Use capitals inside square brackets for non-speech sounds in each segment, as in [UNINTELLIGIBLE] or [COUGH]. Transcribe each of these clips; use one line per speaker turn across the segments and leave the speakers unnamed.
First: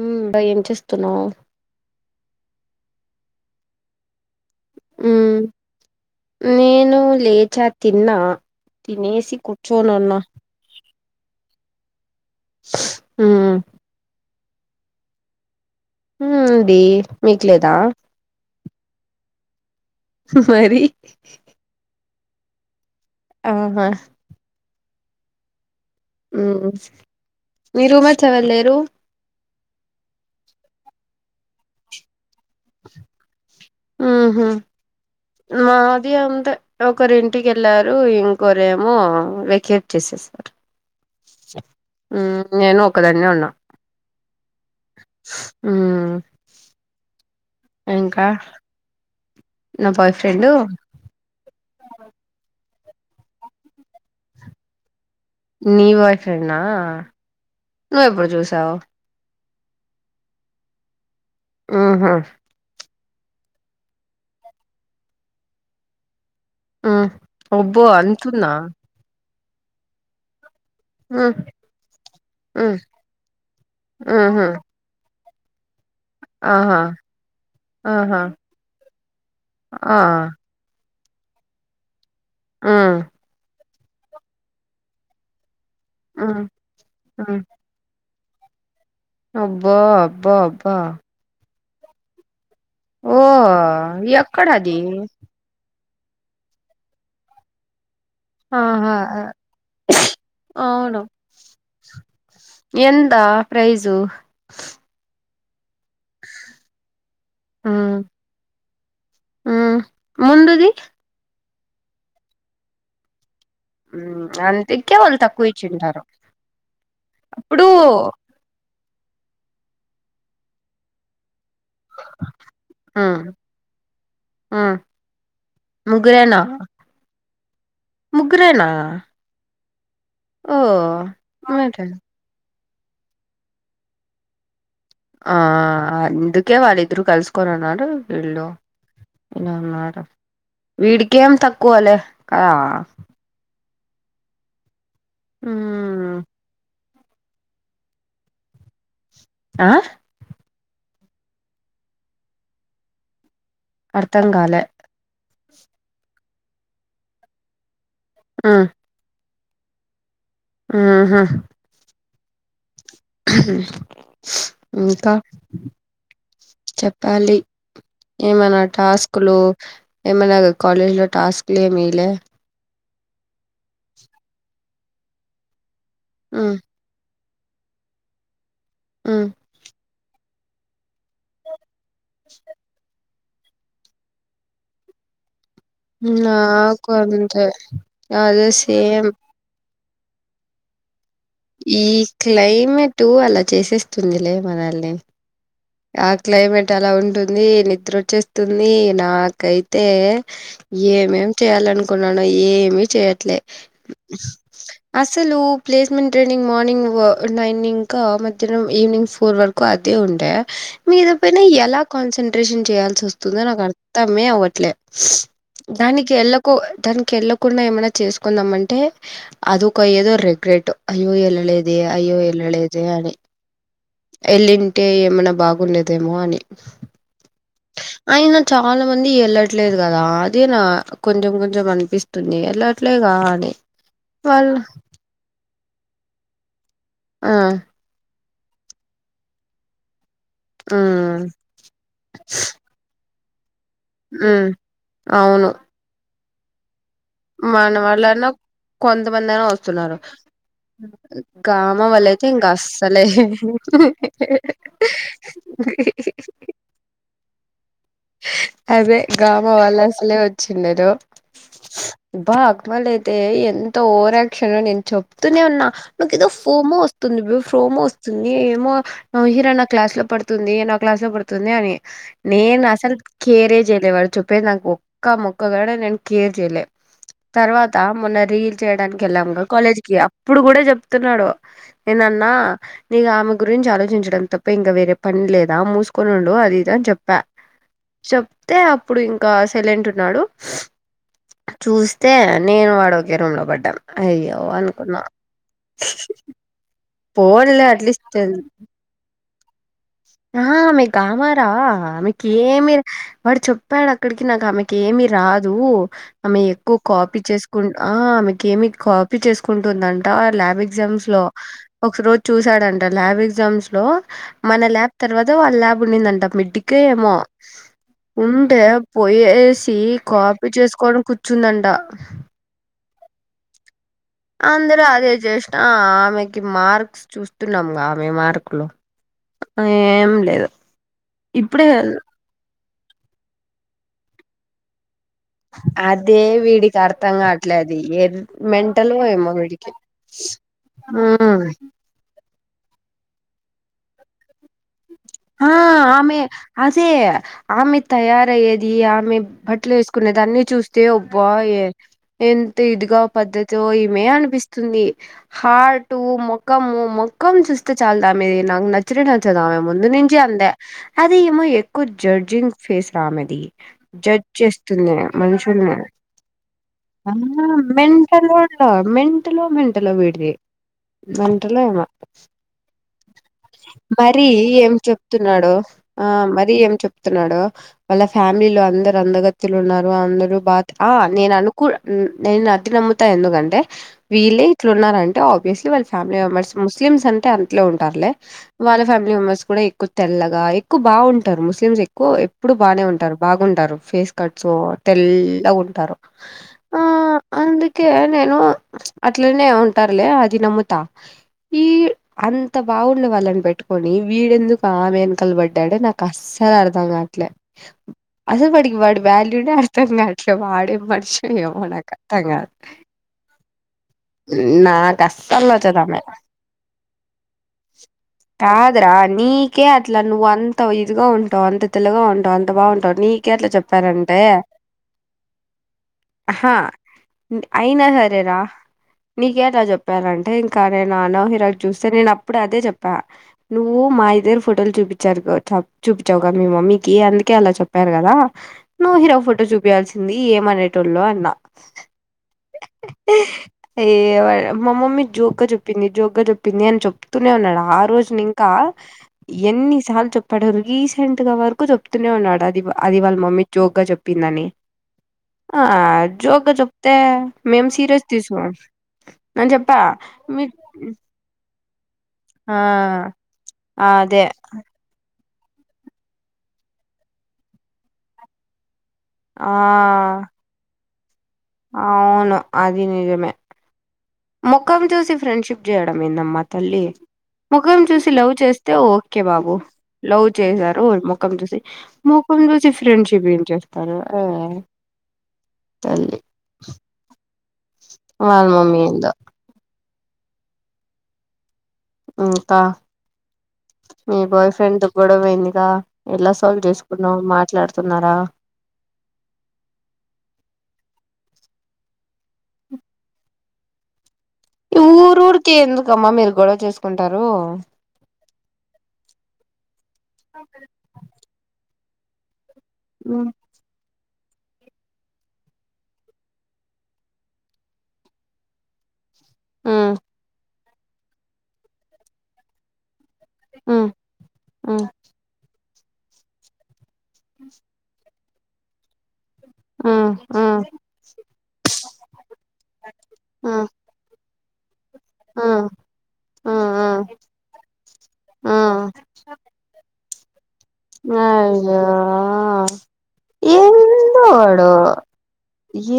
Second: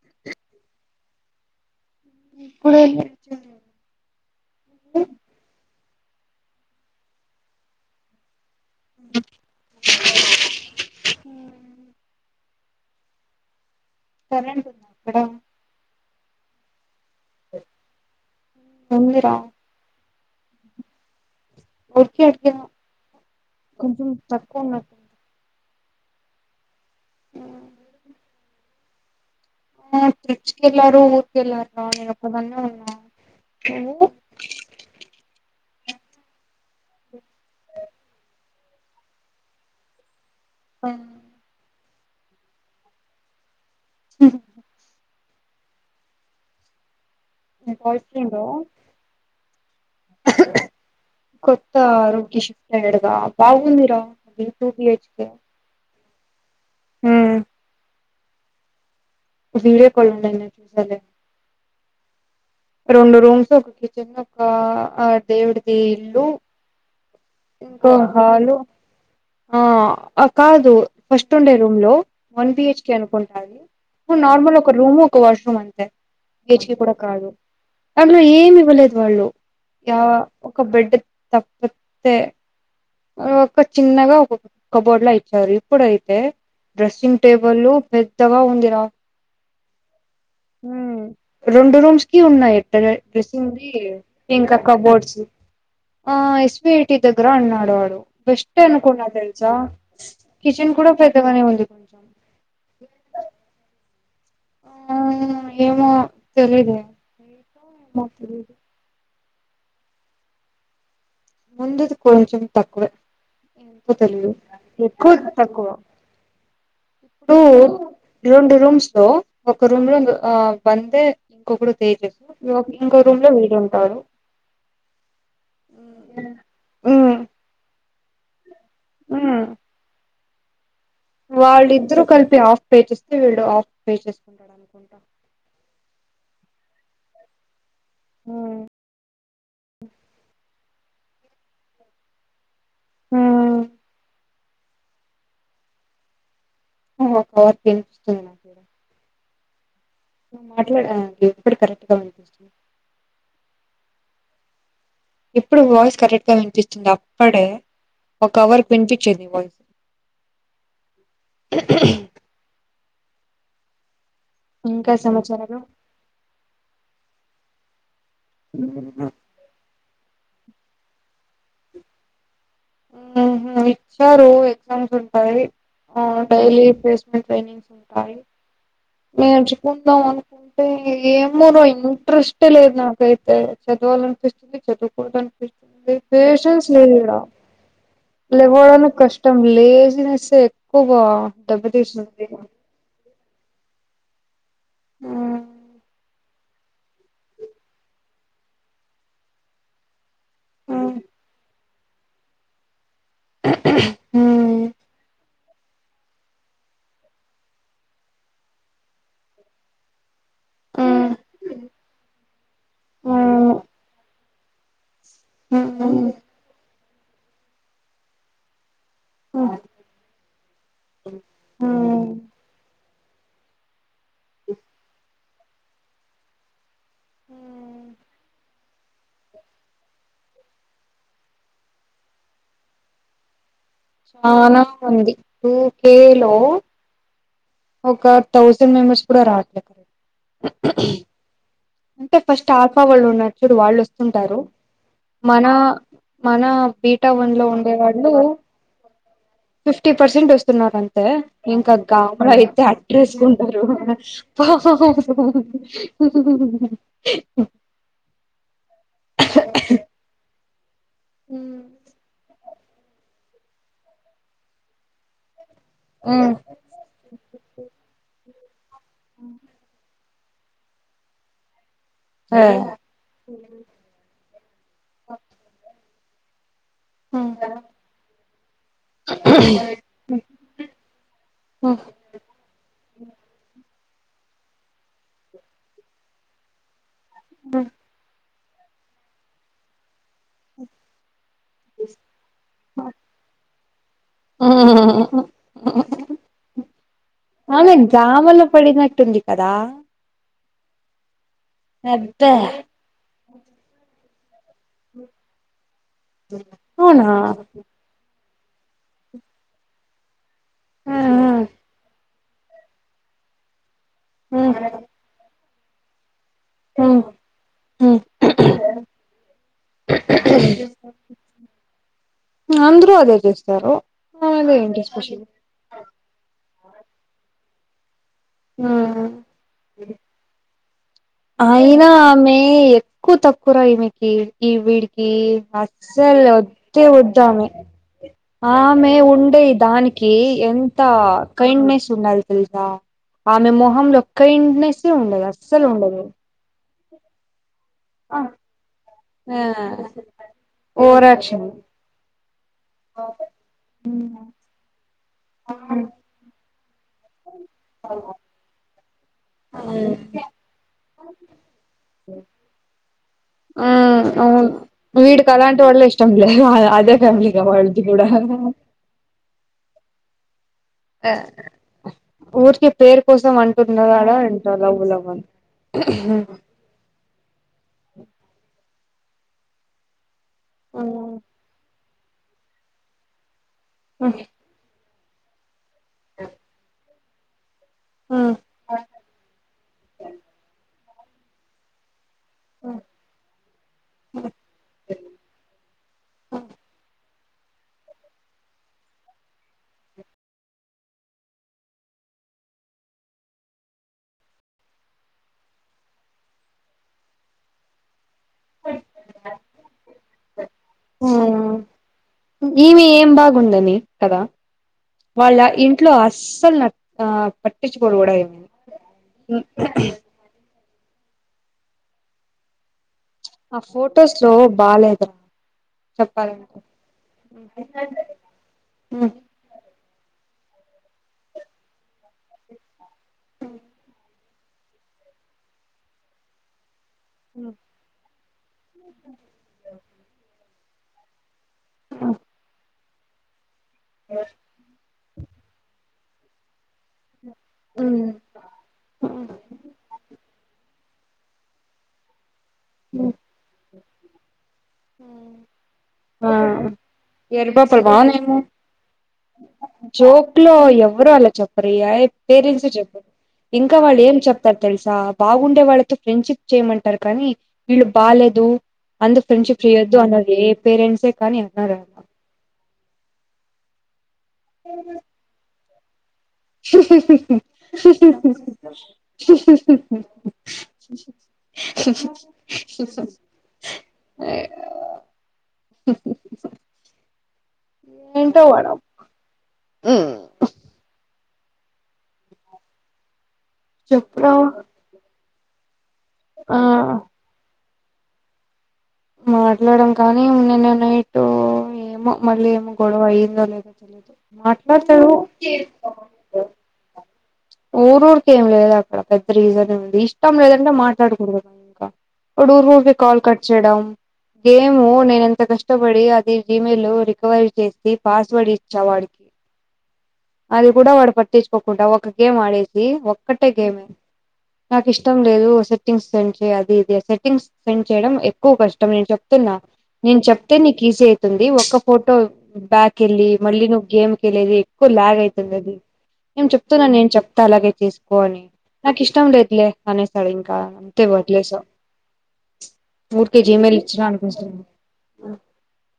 ఉమ్ అబ్బా ఏం చేస్తున్నావు
ఇప్పుడే
ఉమ్ నేను లేచా తిన్నా తినేసి కూర్చొనున్న
హ
అమ్
సరే అండి ఎక్కడ
ఉమ్ ది మీకు లేదా
ఉంది రా.
మరి.
ఒకే ఒక్క
ఆహా
కొంచం తక్కువ ఉన్నట్.
ఊ మీ రూమ్మేట్ ఎవర్ లేరు?
ఆ చర్చ్కెళ్ళారు, ఊర్కెళ్ళార్ రా, నేనొక్. క్క దాన్నే ఉన్నా, నువ్వు.
ది అంతే, ఒకరింటికెళ్ళారు ఇంకోరేమో వెకేట్ చేసేసార్.
ఆ
ఊ నేను ఒకదాన్నే ఉన్నా.
సరే
ఊ
మీ బాయ్ ఫ్రెండ్ ఆ
నా బాయ్ ఫ్రెండ్
కొత్త రూమ్కి షిఫ్ట్. టే ఈడ బా బాగుందిరా యైట్ టు పి హెచ్.
నీ బాయ్ ఫ్రెండా, నువ్వెప్పుడు చూసావ్.
వీడియో కాల్లుండంగ చూసాలే.
ఊహు
రెండు రూమ్స్, ఒక కిచెన్, ఒక ఆ దేవుడిది ఇల్లు.
ఆ అబ్బో
ఇంకో
ఆంతుందా.
హాలు ఆ కాదు, ఫస్ట్
ఉమ్
ఉండే రూమ్ లో వన్
ఉమ్
బిహెచ్క అనుకుంటా అది. ఇప్పుడు
ఆహా!
నార్మల్ ఒక రూమ్, ఒక వాష్రూమ్ అంతే బి హెచ్కి
ఆహా!
కూడా కాదు.
ఆహా!
దాంట్లో ఏమివ్వలేదు వాళ్ళు,
ఆ!
ఒక బెడ్ తప్పితే.
ఆ
ఆహ్, ఒక చిన్నగా ఒకక్క కబొడ్లు అయ్యి ఇచ్చారు. ఇప్పుడైతే
హ్మ్.
డ్రెస్సింగ్
హ్మ్.
టేబుల్లు పెద్. ద్దగా ఉంది రా.
అబ్బో అబ్బా అబ్బా.
రెండు రూమ్స్ కి ఉన్నాయి. డ్రే డ్రెస్సింగ్వి
ఓహ్!
ఇంకా
ఎక్కడది?
కబొడ్స్. ఆ ఎస్వి ఐటి దగ్గర అన్నాడు. ఆడు. బెస్ట్
ఆహా!
అనుకున్నా
ఆ!
తెలుసా. కిచెన్ కూడా పెద్దగానే ఉంది కొంచెం.
ఎంత ప్రైజు.
ఆ ఏమో తెలిదు ఏమో తెలీదు
హ ముందుది
ముందది కొంచం తక్కువే ఎందుకు
హ్మ్.
తెలిదు
అందుకే
ఎక్కువ
వాళ్ళు
తక్కువ
ఇచ్చింటారు.
ఇప్పుడు రెండు రూమ్స్ లో ఒక రూమ్ లో లో ఆ వందే ఇంకొకడు తేజస్సు ఇంకో
హ్మ్.
రూమ్ లో వీడు ఉంటాడు
హ్మ్. ముగ్గురేనా
మ్మ్
ముగ్గురేనా ఓ
వాళ్ళిద్దరు కలిపి ఆఫ్ పే చేస్తే వీడు ఆఫ్ పే చేసుకుంటాడు అనుకుంటా
ఆ అందుకే వాళ్ళిద్దరు కలుసుకొని ఉన్నారు వీళ్ళు ఇన్న వీడికికేం తక్కువాలే కదా
ఉమ్
ఉమ్మ్
[UNINTELLIGIBLE]
ఆ
నువ్వు మాట్లాడం ఇప్పుడు కరెక్ట్గా వినిపింస్తుంది
అర్థం కాలే
ఇప్పుడు వాయిస్ కరెక్ట్గా వినిపిస్తుంది అప్పుడే ఒక అవర్ వినిపించేంది వాయిస్
ఉహు ఇంకా చెప్పాలి ఏమనా టాస్కులు ఏమనాకు కాాలేజ్ లో టాస్క్లు మలే
ఇచ్చారు ఎగ్జామ్స్ ఉంటాయి
మ్మ్
డైలీ ట్రైనింగ్స్ ఉంటాయి
మ్మ్
నేర్చుకుందాం అనుకుంటే ఏమోరు ఇంట్రెస్ట్ లేదు నాకైతే చదవాలనిపిస్తుంది చదువుకోవడానికి పేషన్స్
నాకు
లేదుడా
అంతే అదే
లేవడానికి
సేమ్
కష్టం లేదు [UNINTELLIGIBLE] ఎక్కువ
ఈ క్లైమేట్ అలా చేసేస్తుందిలే మనల్ని
ఉ
ఆ క్లైమేట్ అలా ఉంటుంది నిద్ర వచ్చేస్తుంది నాకైతే
ఉ
ఏమేమి చేయాల అనుకున్నాను ఏమి చేయట్లే అసలు ప్లేస్మెంట్ ట్రైనింగ్ మార్నింగ్ నైన్ ఇంకా మధ్యాహ్ం ఈవనింగ్ ఫోర్ వరకు అదే ఉండే
ఉ
మీద పనా ఎలా కాన్సన్ంట్రేషన్ చేయయాల్సి
ఉ
వస్తుందో
ఉ
నాకు అర్థమే అవ్వట్లేదు దానికి ఎళ్ళలకు దానికి ఎళ్ళ కుడా ఏమైన్నా చేసుకుందామంటే అదికయ్యేదో రిగ్రెట్ అయ్యో ఎల్లేేద అయ్యో ఎల్లేేద అని ఎలింటే ఏ మన బాగుండదేమో అని
హ్మ్
అయినా చాలా మంది వెళ్లట్లేదు కదా అదే నా కొంచెం కొంచెం అనిపిస్తుంది వెల్లట్లేదు వాని
చాలా మంది కు కేలో
ఆ
ఒక థౌసండ్ మెంబర్స్ కూడా రావట్లే క
హా
అంటే ఫస్ట్ ఆఫా వాళ్ళు ఉన్న చూడు వాళ్ళు వస్తుంటారు
హ్మ్
మన
అవును
మన బీటా వన్ లో ఉండే
మన
వాళ్ళు
వాళ్ళన్నా కొంతమందైనా
ఫిఫ్టీ
వస్తున్నారు
పర్సెంట్ వస్తున్నారు అంతే ఇంకా
గామ
గ
వాళ్ళయితే ఇంక
అయితే
అస్సలే
అడ్రస్ంటారు హో హో హో
అదే గమ వాళ్ళ అసలే వచ్చిన్నారు అబ్బా అక్క వాళ్ళయితే ఎంత ఓరాక్షన్ నేను చెప్తూనే ఉన్నా నాకు
ఆ
ఏదో ఫోమో వస్తుంది బ్ర ఫోమో వస్తుంది ఏమో న హీరా నా క్లాస్ లో పడుతు ఇది నా క్లాస పడుతుంది అని నేను అసల్ కేరే జేలే వాడు చెప్పే నాకు ఒక్క మొక్కగా ఒక్క ముక్క కూడా నేను క్లియర్ చేయలే నేను
హ
తర్వాత మొన్న రీల్ చేయడానికి వెళ్ళాము కాలేజ్ కి అప్పుడు కూడా చెప్తున్నాడు నేనన్నా ఆ నీకు ఆమె గురించి ఆలోచించడం తప్ప ఇంకా వేరే పని లేదా మూసుకుని ఉండు అది ఇది అని చెప్పా
అబ్బో
చెప్తే అప్పుడు ఇంకా సైలెంట్ ఉన్నాడు
ఉ
చూస్తే నేను వాడు ఒకే రూమ్ లో పడ్డాం అయ్యో అనుకున్నా పోన్లే
అవునని
అట్లీస్ట్
కావాలని పడినటు ఉంది కదా
ఆ ఆమె కామారా ఆమెకు ఏమి వాడు చెప్పాడు అక్కడికి నాకు ఆమె కేమి రాదు ఆమె ఎక్కువ
అవునా
కాపీ చేసుకుంట ఆమె ఏమి కాపీ చేసుకుంటుందంట ఆ ల్యాబ్
ఆ ఆ
ఎగ్జామ్స్ లో ఒక రోజు చూసాడంట ల్యాబ్ ఎగ్జామ్స్ లో మన ల్యాబ్
ఆ
తర్వాత వాళ్ళ ల్యాబ్ ఉండిందంట మిడికే
ఆ
ఏమో ఉంటే పొయేసి కాఫీ చేసుకోవడం కూర్చుందంట
అందరూ అదే చేస్తారు అదే ఏంటి
అందరు అదే
స్పెషల్
చేసిన ఆమెకి మార్క్స్ చూస్తున్నాం కా ఏం మార్కులు ఏం లేదు ఇప్పుడే
అయినా ఆమె ఎక్కువ తక్కువరా ఈ మీకి ఈ వీడికి ఈ
అదే
అస్సలు
వీడికి
అద్దే
అర్థం
వద్దు ఆమె
కావట్లేదు ఏ
ఆమె
మెంటలో ఏమో
ఉండే
వీడికి
దానికి ఎంత
ఉమ్
కైండ్నెస్ ఉన్నది తెలుస ఆమె మొహం లో కైండ్నెస్ ఉండదు అస్సలు ఉండదు
అసేయ్ ఆమె
ఆ
తయారయ్యేది ఆమె బట్టలు వేసుకునే దాన్ని చూస్తే అబ్బా
ఓవరాక్షన్
ఎ ఎన్ ఎదుగొవ పద్ధతి ఈమె అనిపిస్తుంది
ఆ
హార్ట్ ముఖము మొక్కం చూస్తే చాలదామే నాకు నచ్చనే నచ్చదామే ముందు నుంచి అది ఏమో ఎక్కువ జడ్జింగ్ ఫే ఆమెది జడ్జ్
అవును
చేస్తుంది
వీడికి అలాంటి
మనుషుల్ని
వాళ్ళే ఇష్టం లేదు అదే ఫ్యామిలీ
హమ్మ
కా వాళ్ళది కూడా
మెంటల్ వాడు మెంటలో మెంటల్ వీడిది మెంటల్ ఏమో
ఊరికే పేరు కోసం అంటున్నాడా
మరి
ఏంటో
ఏం
లవ్
చెప్
లవ్ అని
తున్నాడు ఆ మరి ఏం చెప్తున్నాడు వాళ్ళ ఫ్యామిలీలో అంద అందగత్తెలు ఉన్నారు అందరు బా నేను అనుకు నేను అది నమ్ముతా ఎందుకంటే వీళ్ళే ఇట్లు ఉన్నారంటే ఆబ్వియస్లీ వాళ్ళ ఫ్యామిలీ మెంబర్స్ ముస్లిమ్స్ అంటే ఇంట్లో ఉంటరులే వాళ్ళ ఫ్యామిలీ మెంబర్స్ కూడా ఎక్కువ తెల్లగా ఎక్కువ బాగుంటారు ముస్లిమ్స్ ఎప్పుడు బానే ఉంటారు బాగుంటారు ఫేస్ కట్స్ తెల్ల ఉంటారు ఆ అందుకే నేను అట్లనే ఉంటారులే అది నమ్ముతా ఈ అంత బాగుండే వాళ్ళని పెట్టుకొని వీడెందుకు ఆమె వెనకల పడ్డాడు నాకు అస్సలు అర్థం కావట్లే అసలు వాడికి వాడి వాల్యూనే అర్థం కా వట్లే వాడే మనిషం ఏమో నాకు అర్థం కాదు
ఉందని కదా
నాకు
వాళ్ళ
అస్సలు నచ్చదు
ఇంట్లో
ఆమె
అస్సలు న ఆ పట్టించుకోరు కూడా ఏమంది
కాదురా నీకే అట్లా నువ్వు అంత ఇదిగా ఉంటావు అంత తెల్లగా ఉంటావు అంత బాగుంటావు నీ అందుకే అట్లా
ఆ
చెప్పారంటే
ఫొటోస్ లో బాలేదురా
హ
చెప్పాలంటే
అయినా సరేరా
ఉమ్
నీకేటా చెప్పారు అంటే ఇంకా నేను నాన్నో హీరో చూస్తే నేను అప్పుడు అదే చెప్పా నువ్వు మా ఇద్దరి ఫోటోలు చూపిచి చూపించావుగా మీ మమ్మీ కి అందుకే అలా చెప్పారు కదా నువ్వు హీరో ఫోటో చూపియాల్సింది ఏమనే టూలో అన్నా
ఉమ్
ఏ మా మమ్మీ జోక్ గా చొప్పింది జోగా చొప్పింది అంట చెప్తూనే ఉన్నాడు ఆ రోజు ఇంకా
ఉమ్
ఎన్ని సార్లు చెప్పడురిగిస్ ఇంతగా వరకు చెప్తూనే ఉన్నాడు అది అది వాళ్ళ మమ్మీ జోక్ గా చెప్పిందని
ఉమ్
ఆ
ఆ
జోక చెప్తే మేం
ఎరుపాపలు
సీరియస్ తీసు
వానేమో
అని చెప్పా
జోక్
మీ
లో ఎవరు అలా
ఆ
పేరెంట్స్ చెప్పారు ఇంకా వాళ్ళు ఏం
అదే
చెప్తారు తెలుసా బాగుండే వాళ్ళతో ఫ్రెండ్షిప్ చేయమంటారు కానీ వీళ్ళు బాలేదు అందు
ఆ
ఫ్రెండ్షిప్ చేయద్దు అన్నది పేరంట్స్
అవును అది నిజమే ముఖం చూసి ఫ్రెండ్షిప్ చేయడం ఏందమ్మా తల్లి ముఖం చూసి లవ్ చేస్తే ఓకే బాబు లవ్ చేసారు ముఖం చూసి ముఖం చూసి ఫ్రెండ్షిప్ ఏం చేస్తారు తల్లి వాళ్ళ మమ్మీ ఏందో
ఉ
ఇంకా మీ
చెప్పురా
బాయ్ ఫ్రెండ్ దుగ్గడ పోయిందిగా ఎలా
ఆ
సాల్వ్ చేసుకున్నావు మాట్లాడు కున్నారా
మాట్లాడం కానీ నను న ఇట్టు ఏమో మళ్ళీ ఏమో గొడవ అయ్యిందో లేదో తెలీదు మాట్లాడుతారు
ఊరు ఊరికే ఎందుకమ్మా మీరు గొడవ చేసుకుంటారు
ఊరు ఊరిక ఏం లేదు అక్కడ పెద్ద రీజన్ ఏ ఉంది ఇష్టం లేదంటే మాట్లాడుకుండ ఇంకా డుూఊరు ఊర్కి కాల్
ఉమ్
కట్ చేయడం గేము నేన ఎంత కష్టపడి అది జీమెయిల్ రికవరీ చేసి పాస్వర్డ్ ఇచ్చా వాడికి
ఉమ్
అది కూడా వాడు పట్టించుకోకుండా ఒక గేమ్ ఆడేసి ఒక క్కట్టే గేమే
ఉమ్ ఉమ్
నాకు ఇష్టం లేదు సెట్టింగ్స్ సెం అది ఇది సెట్టింగ్స్ సెండ్ చేయడం ఎక్కువ కష్టం నేను చెప్తున్నా
ఆ
నేను
ఆ
చెప్తే నీకు ఈజీ అయితుంది ఒక్క ఫోటో బ్యాక్ వెళ్ళి
ఆ
మళ్ళీ నువ్వు గేమ్ క వెళ్ళేది ఎక్కు లాగ
ఆ
అవుతుంది అది నేము
ఆ
చెప్తున్నాను నంటి చెప్తా అలాగే చేసుకోని నాకు ఇష్టం లేదులే అనే సడి
అ
మఊర్క కేజీ మేలిచ్చ అనుకుం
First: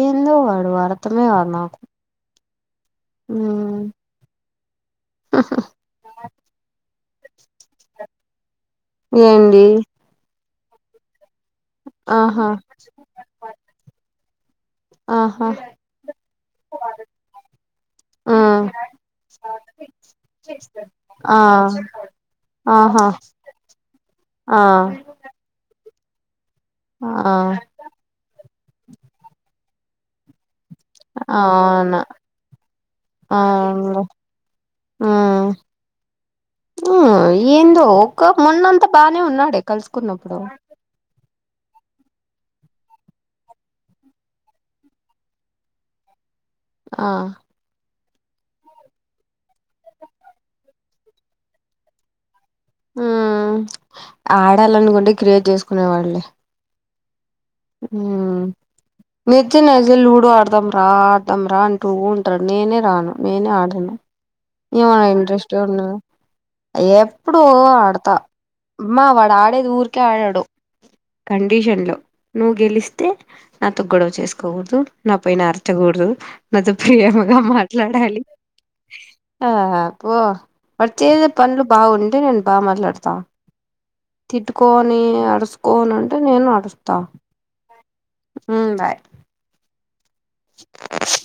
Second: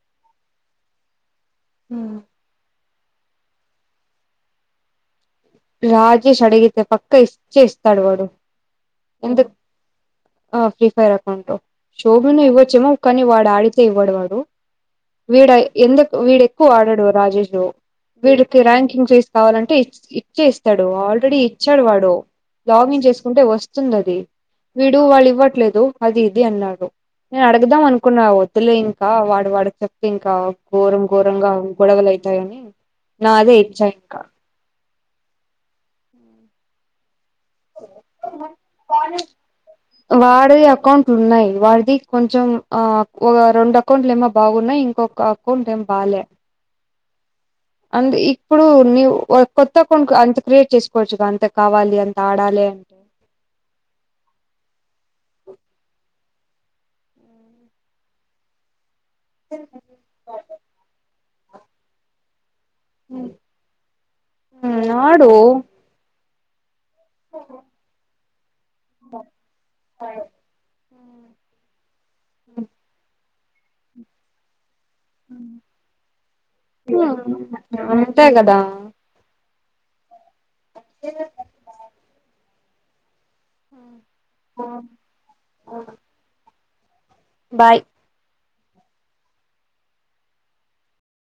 ఏందో వాడు అర్థమే కాదు నాకు ఆ
రాజేష్ అడగతే పక్క ఇచ్చే ఇస్తాడువాడు
ఏడి
ఆ ఫ్రీ ఫైర్ అకౌంట్ షోభూను ఇవ్వచ్చేమో కానీ వాడు ఆడితే ఇవ్వడు వాడు
ఆహా
వీడ ఎందుకు వీడెక్కువ ఆడాడు రాజేష్
ఆ
వీడికి ర్యాంకింగ్ చేసి కావాలంటే చేస్తాడు ఆల్రెడీ
ఆ
ఇచ్చాడు వాడు లాగిన్
ఆహా
చేసుకుంటే వస్తుంది అది
ఆ
వీడు వాళ్ళు ఇవ్వట్లేదు అది ఇది అన్నాడు
ఆ
నేను అడగదాం అనుకున్నా వద్దులే ఇంకా వాడు వాడు చెప్తే ఇంకా ఘోరం ఘోరంగా
అవును
గొడవలుైతాయని నా అదే ఇచ్చాయి ఇంకా
ఆ ఏందో ఒ మొన్నంత బానే ఉన్నాడే కలుసుకున్నప్పుడు
వాడిది అకౌంట్లు ఉన్నాయి వాడిది కొంచెం ఆ ఒక రెండు అకౌంట్లు ఏమో బాగున్నాయి ఇంకొక అకౌంట్ ఏమో బాగాలే
ఆ
అందు ఇప్పుడు నీ కొత్త కొం అంత క్రియేట్ చేసుకోవచ్చు అంత కావాలి అంత ఆడాలి అంటే
ఉ ఆడాలనుకుంటే క్రియేట్ చేసుకునే వాళ్ళే నిజం నజ లూడో ఆడదాం రా ఆడదాం రా అంటూంట నేనే రాను నేనే ఆడను
మ్మ్
ఏమనా
ఆడు
ఇంట్రెస్ట్ ఉండదు ఎప్పుడు ఆడతామ్మా వాడు ఆడేది ఊరికే ఆడాడు కండిషన్ లో నువ్వు గెలిస్తే నాతో గొడవ చేసుకోకూడదు నా పైన అార్చకూడదు నాతో
ఉమ్
ప్రియమగా మాట్లాడాలి
అంతే కదా
ఆ అ పో అడుచద పనులు బాగుంటే నేను బాగా మాట్లాడతాను తిట్టుకోని అడుసుకోని అంటే నేను అడుస్తా
బాయ్
ఉ బాయ్ ఆ